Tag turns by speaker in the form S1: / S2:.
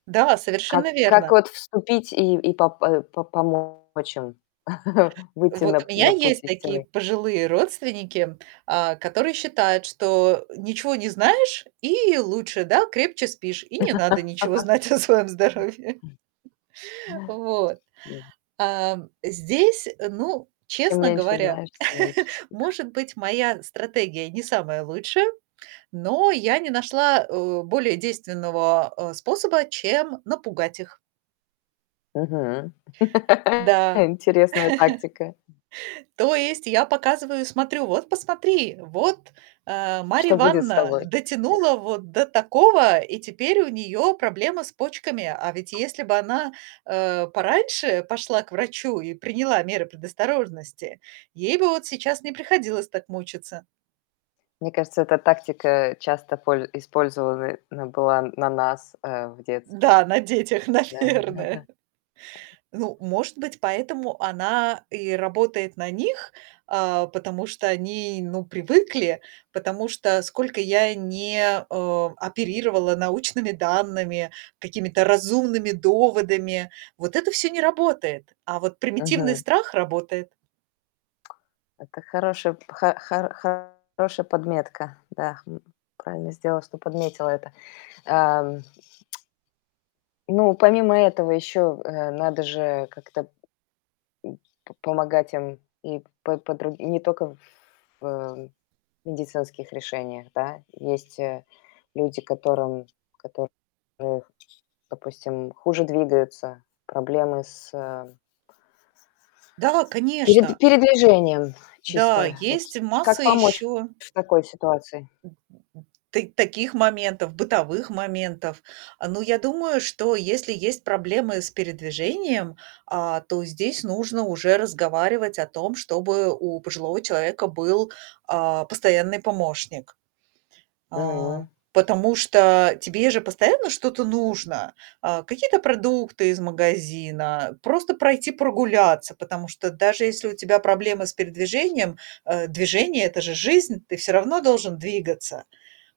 S1: Да,
S2: Как
S1: совершенно
S2: как
S1: верно.
S2: вот вступить и и пом э, по помочь им выйти на
S1: Вот у
S2: п
S1: меня
S2: на путь
S1: есть такие
S2: истинный?
S1: пожилые родственники, а, которые считают, что ничего не знаешь и лучше, да, крепче спишь, и не надо ничего знать о своем здоровье. Вот, эм, здесь, э, ну,
S2: Чем
S1: честно
S2: меньше
S1: говоря,
S2: знаешь, тем лучше спишь.
S1: может быть, моя стратегия не самая лучшая, но я не нашла, э, более действенного, а, способа, чем напугать их.
S2: Мгм.
S1: Да.
S2: Интересная тактика.
S1: То есть я показываю и смотрю: "Вот, посмотри, вот, э, Марья
S2: Что будет с
S1: Ивановна
S2: тобой, да?
S1: дотянула вот до такого, и теперь у неё проблемы с почками. А ведь если бы она, э, пораньше пошла к врачу и приняла меры предосторожности, ей бы вот сейчас не приходилось так мучиться".
S2: Мне кажется, эта тактика часто поль использована она была на нас, э, в детстве,
S1: Да, на детях,
S2: да.
S1: наверное. Ну, может быть, поэтому она и работает на них, а, потому что они, ну, привыкли, потому что, сколько я не, а, оперировала научными данными, какими-то разумными доводами, вот это всё не работает, а вот примитивный
S2: Мгм.
S1: страх работает.
S2: Это хорошая хо хо хорошая подметка. Да, м, правильно сделала, что подметила это. Эм. Ну, помимо этого, ещё, э, надо же как-то, м, по помогать им и по по др не тока в, э, медицинских решениях, да. Есть, э, люди, которым которых Допустим, хуже двигаются, проблемы с
S1: Да,
S2: пере
S1: конечно.
S2: передвижением,
S1: Да,
S2: чисто. Вот
S1: есть
S2: как
S1: масса
S2: помочь
S1: ещё
S2: в такой ситуации?
S1: та таких моментов, бытовых моментов, а, но я думаю, что если есть проблемы с передвижением, а, то здесь нужно уже разговаривать о том, чтобы у пожилого человека был, а, постоянный помощник. А,
S2: М.
S1: потому что тебе же постоянно что-то нужно: а, какие-то продукты из магазина, просто пройти прогуляться, потому что даже если у тебя проблемы с передвижением, э, движение- это же жизнь, ты всё равно должен двигаться.